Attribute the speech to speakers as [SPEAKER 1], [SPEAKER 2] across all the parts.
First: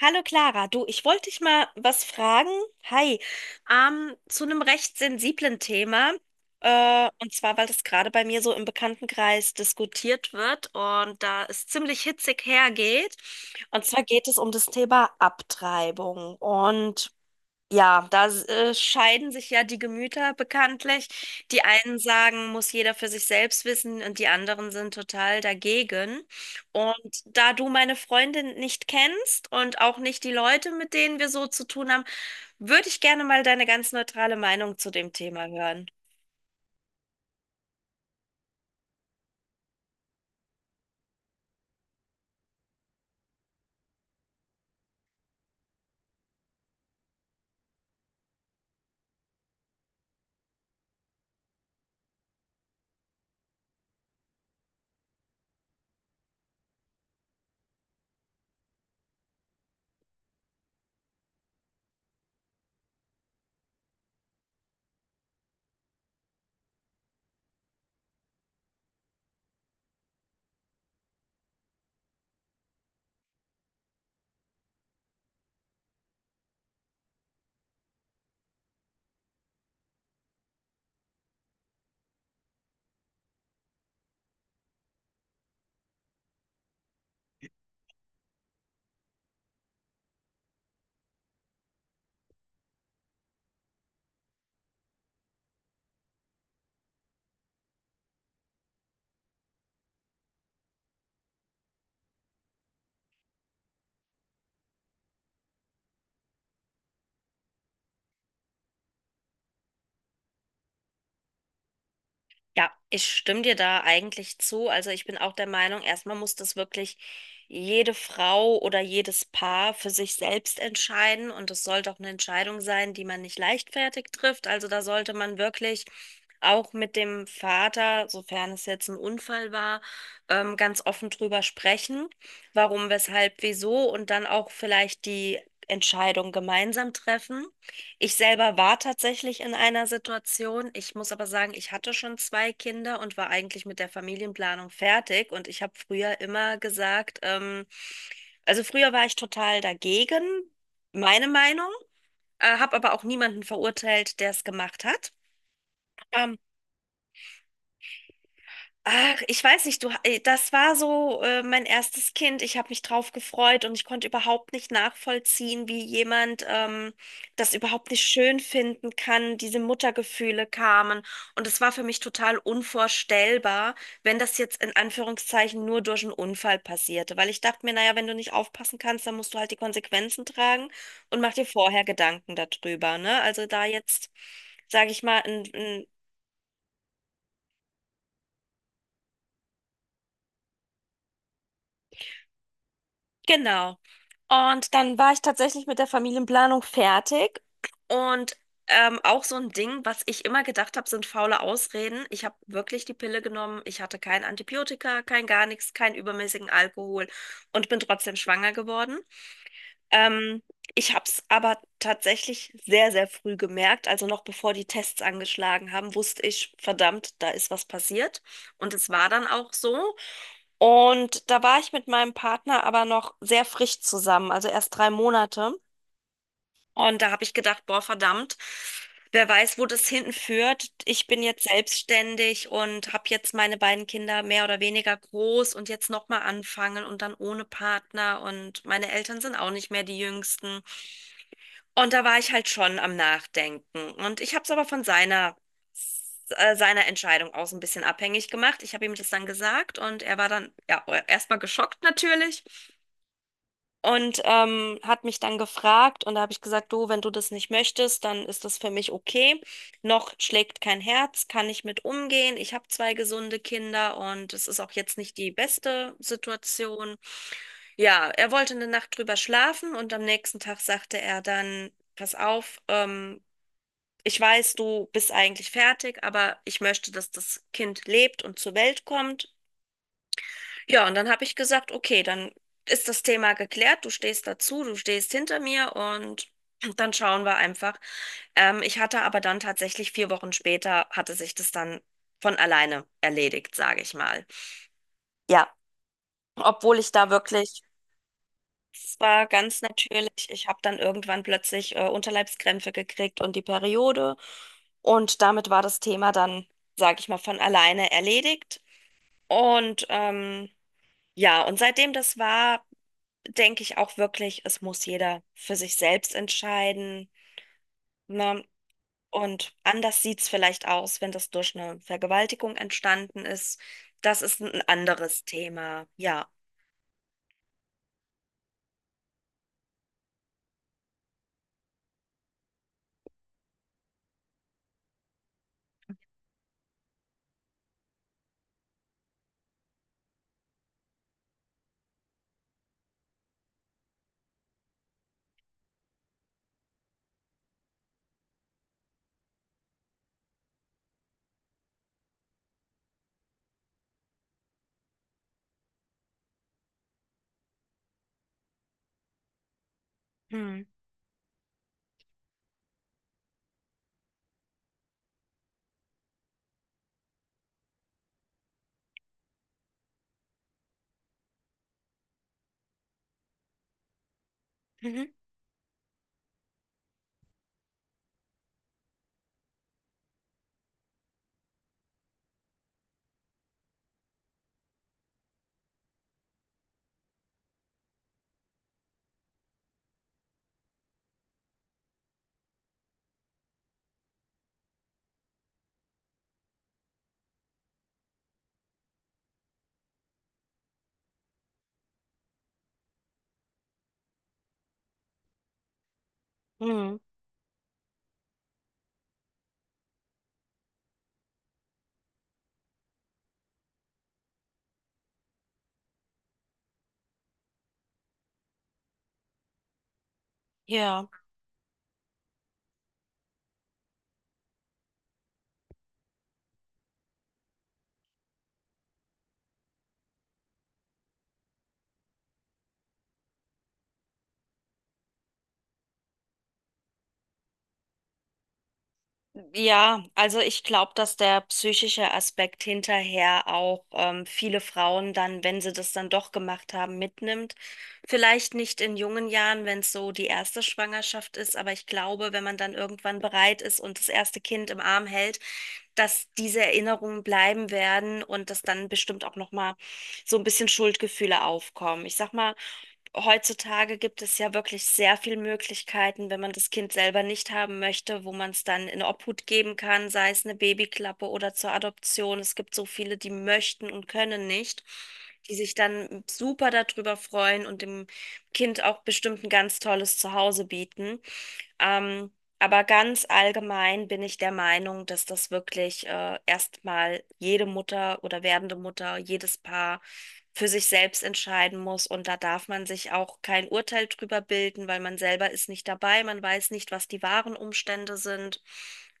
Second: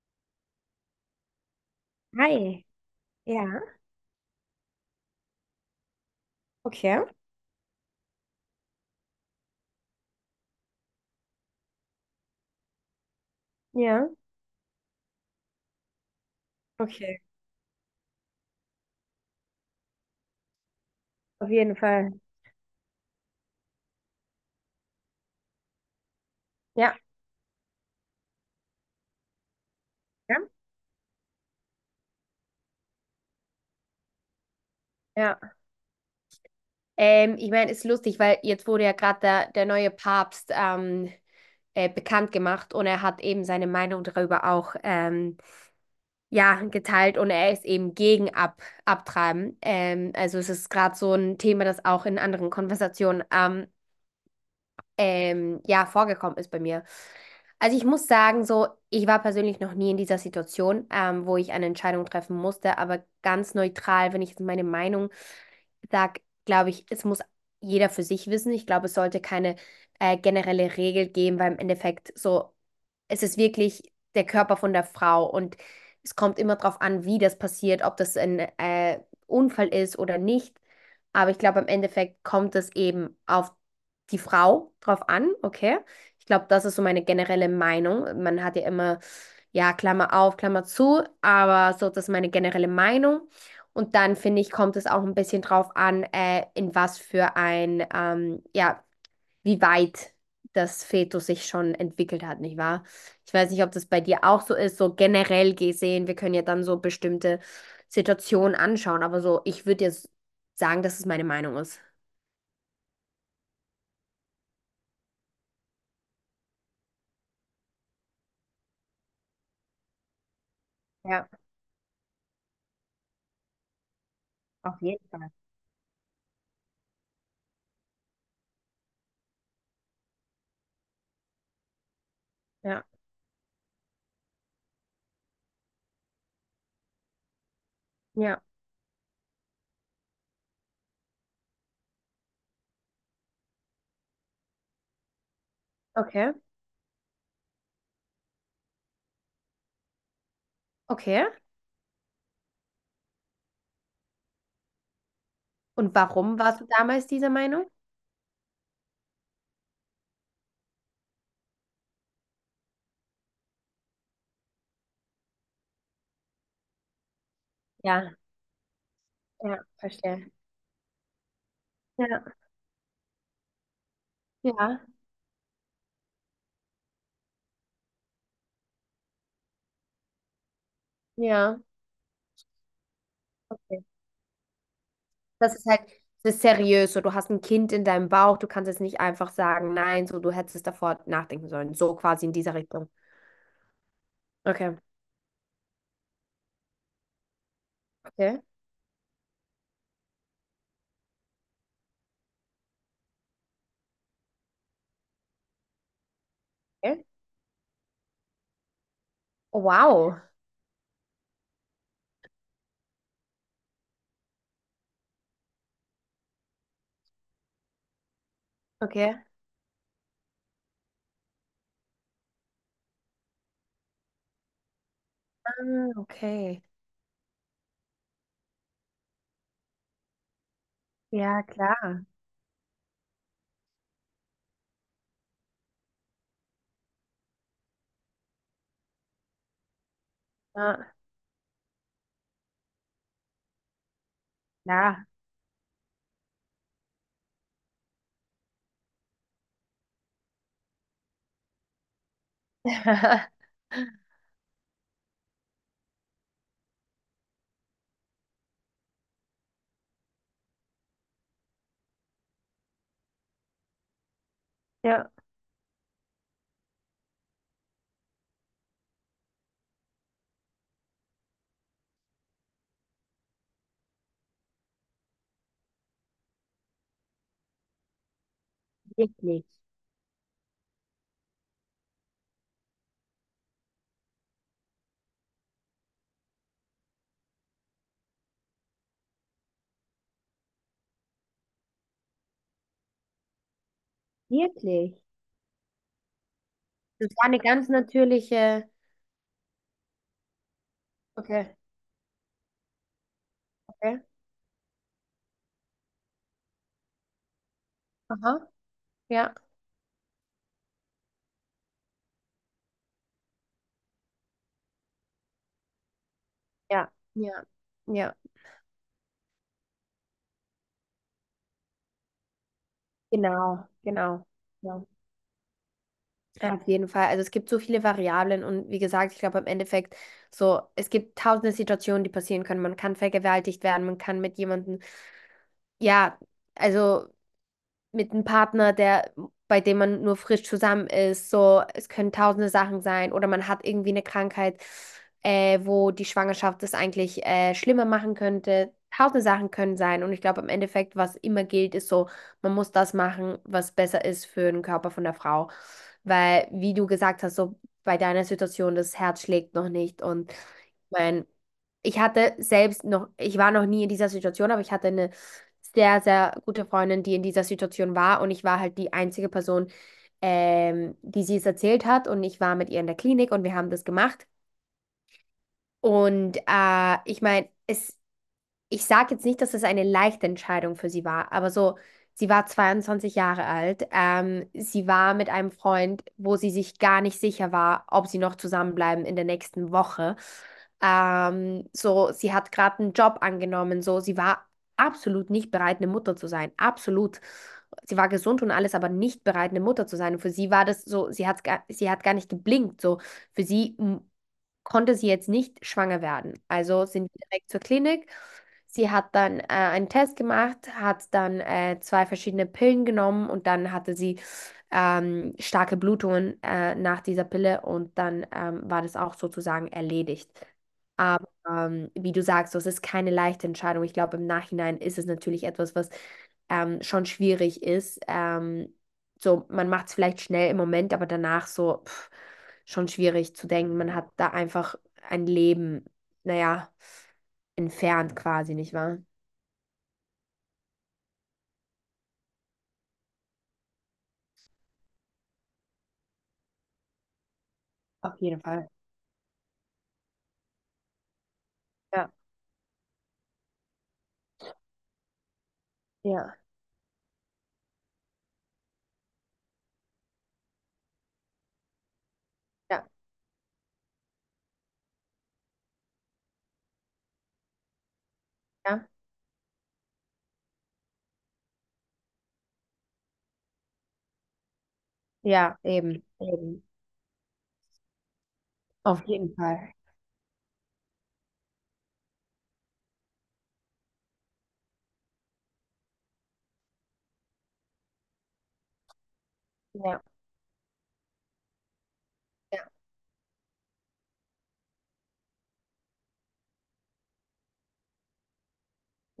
[SPEAKER 1] Hallo Clara, du, ich wollte dich mal was fragen.
[SPEAKER 2] Hi.
[SPEAKER 1] Hi,
[SPEAKER 2] Ja,
[SPEAKER 1] zu einem recht sensiblen Thema.
[SPEAKER 2] okay.
[SPEAKER 1] Und zwar, weil das gerade bei mir so im Bekanntenkreis diskutiert wird und da es ziemlich hitzig hergeht. Und zwar
[SPEAKER 2] Ja,
[SPEAKER 1] geht es um das Thema Abtreibung. Und
[SPEAKER 2] okay.
[SPEAKER 1] ja, da scheiden sich ja die Gemüter bekanntlich.
[SPEAKER 2] Auf
[SPEAKER 1] Die
[SPEAKER 2] jeden
[SPEAKER 1] einen
[SPEAKER 2] Fall.
[SPEAKER 1] sagen, muss jeder für sich selbst wissen und die anderen sind total dagegen.
[SPEAKER 2] Ja,
[SPEAKER 1] Und da du meine Freundin nicht kennst und auch nicht die
[SPEAKER 2] ja,
[SPEAKER 1] Leute, mit denen wir so zu tun haben, würde ich gerne mal deine ganz neutrale Meinung zu dem Thema
[SPEAKER 2] ja.
[SPEAKER 1] hören.
[SPEAKER 2] Ich meine, ist lustig, weil jetzt wurde ja gerade der neue Papst bekannt gemacht, und er hat eben seine Meinung darüber auch ja, geteilt, und er ist eben gegen Ab Abtreiben. Also es ist gerade so ein Thema, das auch in anderen Konversationen ja, vorgekommen ist bei mir. Also ich muss sagen, so, ich war persönlich noch nie in dieser Situation, wo ich eine Entscheidung treffen musste, aber ganz neutral, wenn ich jetzt meine Meinung sage, glaube ich, es muss jeder für sich wissen. Ich glaube, es sollte keine generelle Regel geben, weil im Endeffekt so, es ist wirklich der Körper von der Frau, und es kommt immer darauf an, wie das passiert, ob das ein Unfall ist oder nicht. Aber ich glaube, im Endeffekt kommt es eben auf die Frau drauf an, okay? Ich glaube, das ist so meine generelle Meinung. Man hat ja immer, ja, Klammer auf, Klammer zu, aber so, das ist meine generelle Meinung. Und dann finde ich, kommt es auch ein bisschen drauf an, in was für ein, ja, wie weit das Fetus sich schon entwickelt hat, nicht wahr? Ich weiß nicht, ob das bei dir auch so ist, so generell gesehen. Wir können ja dann so bestimmte Situationen anschauen, aber so, ich würde jetzt sagen, dass es meine Meinung ist.
[SPEAKER 1] Ja, ich stimme dir da eigentlich zu. Also ich bin auch der Meinung, erstmal muss das wirklich jede Frau oder jedes Paar für sich selbst
[SPEAKER 2] Ja,
[SPEAKER 1] entscheiden. Und es sollte auch eine Entscheidung sein, die man nicht leichtfertig trifft. Also
[SPEAKER 2] auf
[SPEAKER 1] da
[SPEAKER 2] jeden
[SPEAKER 1] sollte
[SPEAKER 2] Fall.
[SPEAKER 1] man wirklich auch mit dem Vater, sofern es jetzt ein Unfall war, ganz offen drüber sprechen,
[SPEAKER 2] Ja,
[SPEAKER 1] warum, weshalb, wieso und dann auch vielleicht die Entscheidung gemeinsam treffen. Ich
[SPEAKER 2] ja,
[SPEAKER 1] selber war tatsächlich in einer Situation. Ich muss aber sagen, ich hatte schon zwei Kinder und war eigentlich mit der Familienplanung fertig. Und ich habe früher
[SPEAKER 2] okay.
[SPEAKER 1] immer gesagt, also früher war ich total dagegen,
[SPEAKER 2] Okay.
[SPEAKER 1] meine Meinung, habe aber auch niemanden verurteilt, der es gemacht hat.
[SPEAKER 2] Und
[SPEAKER 1] Ähm,
[SPEAKER 2] warum warst du damals dieser Meinung?
[SPEAKER 1] Ach, ich weiß nicht, du, das war so mein erstes Kind. Ich habe mich drauf gefreut und ich konnte überhaupt nicht nachvollziehen, wie jemand das überhaupt nicht
[SPEAKER 2] Ja,
[SPEAKER 1] schön finden kann. Diese
[SPEAKER 2] ja, verstehe.
[SPEAKER 1] Muttergefühle kamen und es war für mich
[SPEAKER 2] Ja,
[SPEAKER 1] total unvorstellbar, wenn das jetzt in
[SPEAKER 2] ja,
[SPEAKER 1] Anführungszeichen nur durch einen Unfall passierte, weil ich dachte mir, naja, wenn du nicht aufpassen kannst, dann musst du halt die Konsequenzen tragen und mach dir
[SPEAKER 2] ja.
[SPEAKER 1] vorher Gedanken darüber, ne? Also da
[SPEAKER 2] Okay.
[SPEAKER 1] jetzt sage ich mal,
[SPEAKER 2] Das ist halt,
[SPEAKER 1] ein,
[SPEAKER 2] das ist seriös. So, du hast ein Kind in deinem Bauch, du kannst jetzt nicht einfach sagen, nein, so, du hättest davor nachdenken sollen. So quasi in dieser Richtung.
[SPEAKER 1] genau. Und
[SPEAKER 2] Okay.
[SPEAKER 1] dann war ich tatsächlich mit der Familienplanung fertig. Und
[SPEAKER 2] Okay.
[SPEAKER 1] auch so ein Ding, was ich immer gedacht habe, sind faule Ausreden. Ich habe wirklich die Pille genommen. Ich hatte kein Antibiotika, kein gar nichts, keinen übermäßigen
[SPEAKER 2] Okay.
[SPEAKER 1] Alkohol und bin trotzdem schwanger geworden.
[SPEAKER 2] Oh, wow.
[SPEAKER 1] Ähm, ich habe es aber tatsächlich sehr, sehr früh gemerkt. Also noch bevor die Tests angeschlagen haben, wusste ich, verdammt, da ist was passiert. Und es war
[SPEAKER 2] Okay.
[SPEAKER 1] dann auch so. Und da war ich mit meinem Partner aber noch sehr frisch zusammen, also erst 3 Monate.
[SPEAKER 2] Ah, okay.
[SPEAKER 1] Und da habe ich gedacht, boah, verdammt, wer weiß, wo das hinten führt. Ich bin
[SPEAKER 2] Ja,
[SPEAKER 1] jetzt
[SPEAKER 2] klar.
[SPEAKER 1] selbstständig und habe jetzt meine beiden Kinder mehr oder weniger groß und jetzt nochmal anfangen und dann ohne Partner. Und meine Eltern sind auch nicht mehr die Jüngsten.
[SPEAKER 2] Ja.
[SPEAKER 1] Und da war ich halt schon am Nachdenken. Und ich habe es aber von
[SPEAKER 2] Klar.
[SPEAKER 1] seiner Entscheidung aus ein bisschen abhängig gemacht. Ich habe ihm das dann gesagt und er war dann ja erstmal geschockt natürlich und hat mich dann gefragt. Und da habe ich gesagt, du, wenn du das nicht möchtest, dann ist das für mich okay. Noch schlägt kein Herz, kann ich mit umgehen. Ich habe zwei gesunde Kinder und es ist auch jetzt
[SPEAKER 2] Ja.
[SPEAKER 1] nicht die beste Situation. Ja, er wollte eine Nacht drüber schlafen und am nächsten Tag sagte er dann, pass auf, ich weiß, du bist eigentlich fertig, aber ich möchte, dass das Kind lebt und zur Welt kommt.
[SPEAKER 2] Wirklich.
[SPEAKER 1] Ja, und dann habe ich gesagt, okay, dann ist das Thema geklärt, du stehst dazu, du stehst hinter mir und dann schauen wir einfach. Ich hatte aber dann tatsächlich 4 Wochen später, hatte sich das dann von alleine erledigt, sage ich mal.
[SPEAKER 2] Wirklich.
[SPEAKER 1] Ja, obwohl ich da
[SPEAKER 2] Das war eine
[SPEAKER 1] wirklich...
[SPEAKER 2] ganz natürliche.
[SPEAKER 1] Es war ganz natürlich. Ich habe dann irgendwann
[SPEAKER 2] Okay.
[SPEAKER 1] plötzlich Unterleibskrämpfe gekriegt und die
[SPEAKER 2] Okay.
[SPEAKER 1] Periode. Und damit war das Thema dann, sage ich mal, von alleine
[SPEAKER 2] Aha.
[SPEAKER 1] erledigt.
[SPEAKER 2] Ja.
[SPEAKER 1] Und ja, und seitdem das war, denke ich auch wirklich, es muss jeder für sich selbst
[SPEAKER 2] Ja.
[SPEAKER 1] entscheiden.
[SPEAKER 2] Ja. Ja.
[SPEAKER 1] Ne? Und anders sieht es vielleicht aus, wenn das durch eine Vergewaltigung entstanden ist.
[SPEAKER 2] Genau,
[SPEAKER 1] Das
[SPEAKER 2] genau.
[SPEAKER 1] ist ein
[SPEAKER 2] Ja,
[SPEAKER 1] anderes Thema. Ja.
[SPEAKER 2] ja, auf jeden Fall. Also es gibt so viele Variablen, und wie gesagt, ich glaube im Endeffekt so, es gibt tausende Situationen, die passieren können. Man kann vergewaltigt werden, man kann mit jemandem, ja, also mit einem Partner, der, bei dem man nur frisch zusammen ist. So, es können tausende Sachen sein, oder man hat irgendwie eine Krankheit, wo die Schwangerschaft das eigentlich schlimmer machen könnte. Tausende Sachen können sein. Und ich glaube, im Endeffekt, was immer gilt, ist so, man muss das machen, was besser ist für den Körper von der Frau. Weil, wie du gesagt hast, so bei deiner Situation, das Herz schlägt noch nicht. Und ich
[SPEAKER 1] Hm.
[SPEAKER 2] meine, ich hatte selbst noch, ich war noch nie in dieser Situation, aber ich hatte eine sehr, sehr gute Freundin, die in dieser Situation war. Und ich war halt die einzige Person, die sie es erzählt hat. Und ich war mit ihr in der Klinik und wir haben das gemacht.
[SPEAKER 1] Mhm.
[SPEAKER 2] Und ich meine, es ich sage jetzt nicht, dass es eine leichte Entscheidung für sie war, aber so, sie war 22 Jahre alt. Sie war mit einem Freund, wo sie sich gar nicht sicher war, ob sie noch zusammenbleiben in der nächsten Woche. So, sie hat gerade einen Job angenommen, so, sie war absolut nicht bereit, eine Mutter zu sein. Absolut. Sie war gesund und alles, aber nicht bereit, eine Mutter zu sein. Und für sie war das so, sie hat gar nicht geblinkt. So, für sie konnte sie jetzt nicht schwanger werden. Also
[SPEAKER 1] Mhm.
[SPEAKER 2] sind wir direkt zur Klinik. Sie hat dann einen Test gemacht, hat dann zwei verschiedene Pillen genommen, und dann hatte sie starke Blutungen nach dieser Pille, und dann war das auch sozusagen erledigt.
[SPEAKER 1] Ja.
[SPEAKER 2] Aber wie du sagst, das ist keine leichte Entscheidung. Ich glaube, im Nachhinein ist es natürlich etwas, was schon schwierig ist. So, man macht es vielleicht schnell im Moment, aber danach so, pff, schon schwierig zu denken. Man hat da einfach ein Leben, naja, entfernt quasi, nicht wahr?
[SPEAKER 1] Ja, also ich glaube, dass der psychische Aspekt hinterher auch viele Frauen dann, wenn sie das dann doch gemacht haben, mitnimmt.
[SPEAKER 2] Auf jeden
[SPEAKER 1] Vielleicht
[SPEAKER 2] Fall.
[SPEAKER 1] nicht in jungen Jahren, wenn es so die erste Schwangerschaft ist, aber ich
[SPEAKER 2] Ja,
[SPEAKER 1] glaube, wenn man dann irgendwann bereit ist und das erste Kind im Arm hält, dass
[SPEAKER 2] ja,
[SPEAKER 1] diese Erinnerungen bleiben werden und dass dann bestimmt auch noch mal so ein bisschen Schuldgefühle aufkommen. Ich sag mal,
[SPEAKER 2] ja,
[SPEAKER 1] heutzutage gibt es ja wirklich sehr viele Möglichkeiten, wenn man das Kind selber nicht haben möchte, wo man es
[SPEAKER 2] ja,
[SPEAKER 1] dann in Obhut geben kann, sei es eine Babyklappe oder zur Adoption. Es gibt so viele, die möchten und können nicht, die
[SPEAKER 2] ja,
[SPEAKER 1] sich
[SPEAKER 2] eben,
[SPEAKER 1] dann
[SPEAKER 2] eben,
[SPEAKER 1] super darüber freuen und dem Kind
[SPEAKER 2] auf
[SPEAKER 1] auch
[SPEAKER 2] jeden
[SPEAKER 1] bestimmt ein
[SPEAKER 2] Fall.
[SPEAKER 1] ganz tolles Zuhause bieten. Ähm, aber ganz allgemein bin ich der Meinung, dass das wirklich erstmal jede Mutter oder werdende Mutter, jedes Paar
[SPEAKER 2] Ja,
[SPEAKER 1] für sich selbst entscheiden muss. Und da darf
[SPEAKER 2] ja,
[SPEAKER 1] man sich auch kein Urteil drüber bilden, weil man selber ist nicht dabei. Man weiß nicht, was die wahren Umstände sind.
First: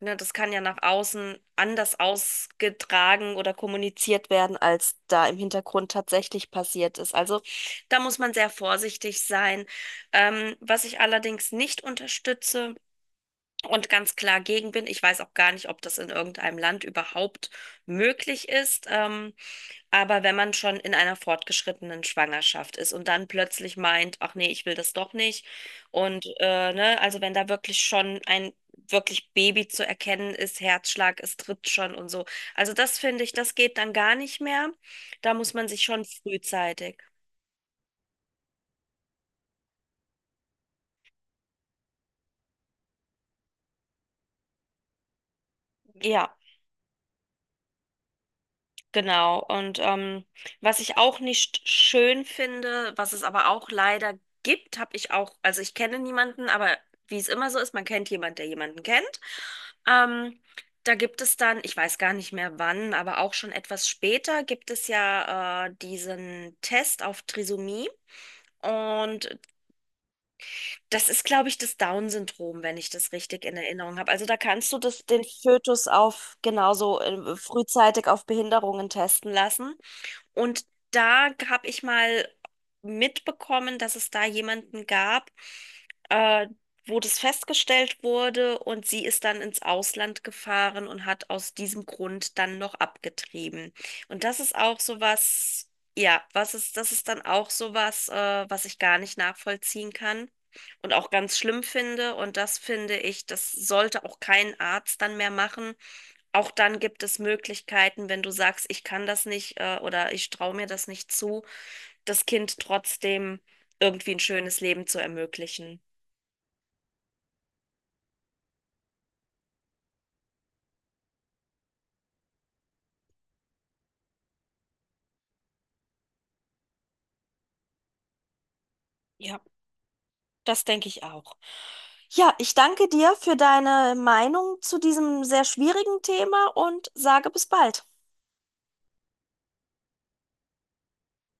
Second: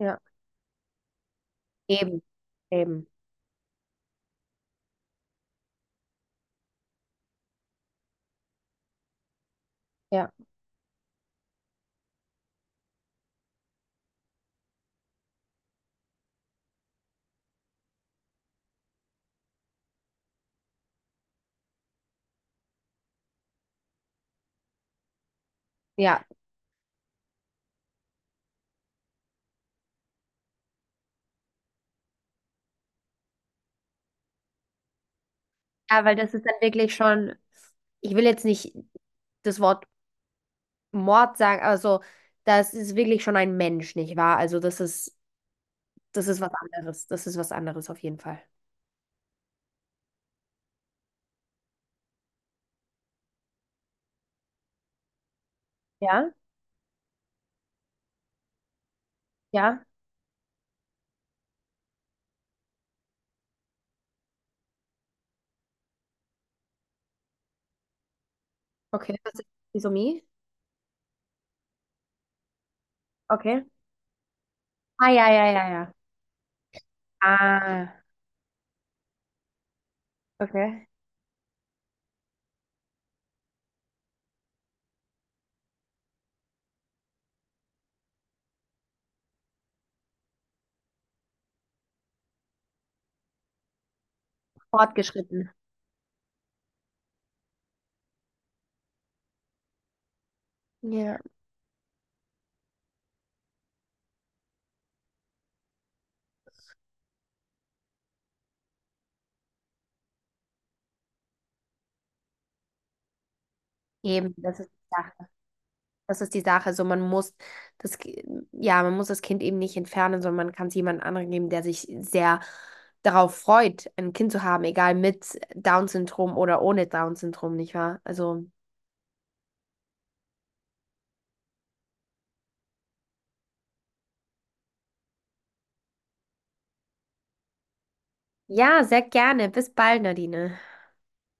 [SPEAKER 1] Ne, das kann ja nach außen anders
[SPEAKER 2] eben, eben,
[SPEAKER 1] ausgetragen oder kommuniziert werden, als da im Hintergrund tatsächlich passiert ist. Also da muss man sehr vorsichtig sein.
[SPEAKER 2] ja,
[SPEAKER 1] Was ich allerdings nicht unterstütze und ganz klar gegen bin, ich weiß auch gar nicht, ob das in irgendeinem Land überhaupt möglich ist, aber wenn man schon in einer fortgeschrittenen Schwangerschaft ist und dann plötzlich meint, ach nee, ich will das doch nicht
[SPEAKER 2] ja.
[SPEAKER 1] und ne, also wenn da wirklich schon ein wirklich Baby zu erkennen ist, Herzschlag, es tritt schon und so. Also das finde ich, das geht dann gar nicht mehr. Da muss man sich schon
[SPEAKER 2] Ja, weil das ist dann wirklich
[SPEAKER 1] frühzeitig.
[SPEAKER 2] schon, ich will jetzt nicht das Wort Mord sagen, aber so, das ist wirklich schon ein Mensch, nicht wahr? Also das
[SPEAKER 1] Ja.
[SPEAKER 2] ist was anderes, das ist was anderes auf jeden Fall.
[SPEAKER 1] Genau, und was ich auch nicht schön finde, was es aber auch leider gibt, habe ich auch, also ich kenne
[SPEAKER 2] Ja,
[SPEAKER 1] niemanden, aber wie es immer so ist, man kennt jemanden, der jemanden kennt.
[SPEAKER 2] ja,
[SPEAKER 1] Ähm, da gibt es dann, ich weiß gar nicht mehr wann, aber auch schon etwas später gibt es ja diesen Test auf Trisomie.
[SPEAKER 2] okay, das
[SPEAKER 1] Und
[SPEAKER 2] ist Trisomie.
[SPEAKER 1] das ist, glaube ich, das Down-Syndrom, wenn ich das richtig in
[SPEAKER 2] Okay.
[SPEAKER 1] Erinnerung habe. Also da kannst du das,
[SPEAKER 2] Ah,
[SPEAKER 1] den
[SPEAKER 2] ja, ja, ja,
[SPEAKER 1] Fötus
[SPEAKER 2] ja.
[SPEAKER 1] auf genauso
[SPEAKER 2] Ah,
[SPEAKER 1] frühzeitig auf Behinderungen testen lassen. Und
[SPEAKER 2] okay.
[SPEAKER 1] da habe ich mal mitbekommen, dass es da jemanden gab, äh, wo das festgestellt wurde und sie ist dann ins Ausland gefahren und hat aus diesem Grund dann noch abgetrieben. Und das ist auch
[SPEAKER 2] Fortgeschritten.
[SPEAKER 1] sowas, ja, was ist, das ist dann auch sowas, was ich gar nicht nachvollziehen kann und auch
[SPEAKER 2] Ja.
[SPEAKER 1] ganz schlimm finde. Und das finde ich, das sollte auch kein Arzt dann mehr machen, auch dann gibt es Möglichkeiten, wenn du sagst, ich kann das nicht oder ich traue mir das nicht zu, das Kind trotzdem irgendwie ein
[SPEAKER 2] Eben, das
[SPEAKER 1] schönes
[SPEAKER 2] ist
[SPEAKER 1] Leben
[SPEAKER 2] die
[SPEAKER 1] zu
[SPEAKER 2] Sache.
[SPEAKER 1] ermöglichen.
[SPEAKER 2] Das ist die Sache. So, man muss das, Ki- ja, man muss das Kind eben nicht entfernen, sondern man kann es jemand anderen geben, der sich sehr darauf freut, ein Kind zu haben, egal mit Down-Syndrom oder ohne Down-Syndrom, nicht wahr? Also,
[SPEAKER 1] Ja, das denke ich auch. Ja, ich danke dir für deine Meinung zu diesem sehr schwierigen Thema und sage bis bald.
[SPEAKER 2] ja, sehr gerne. Bis bald, Nadine.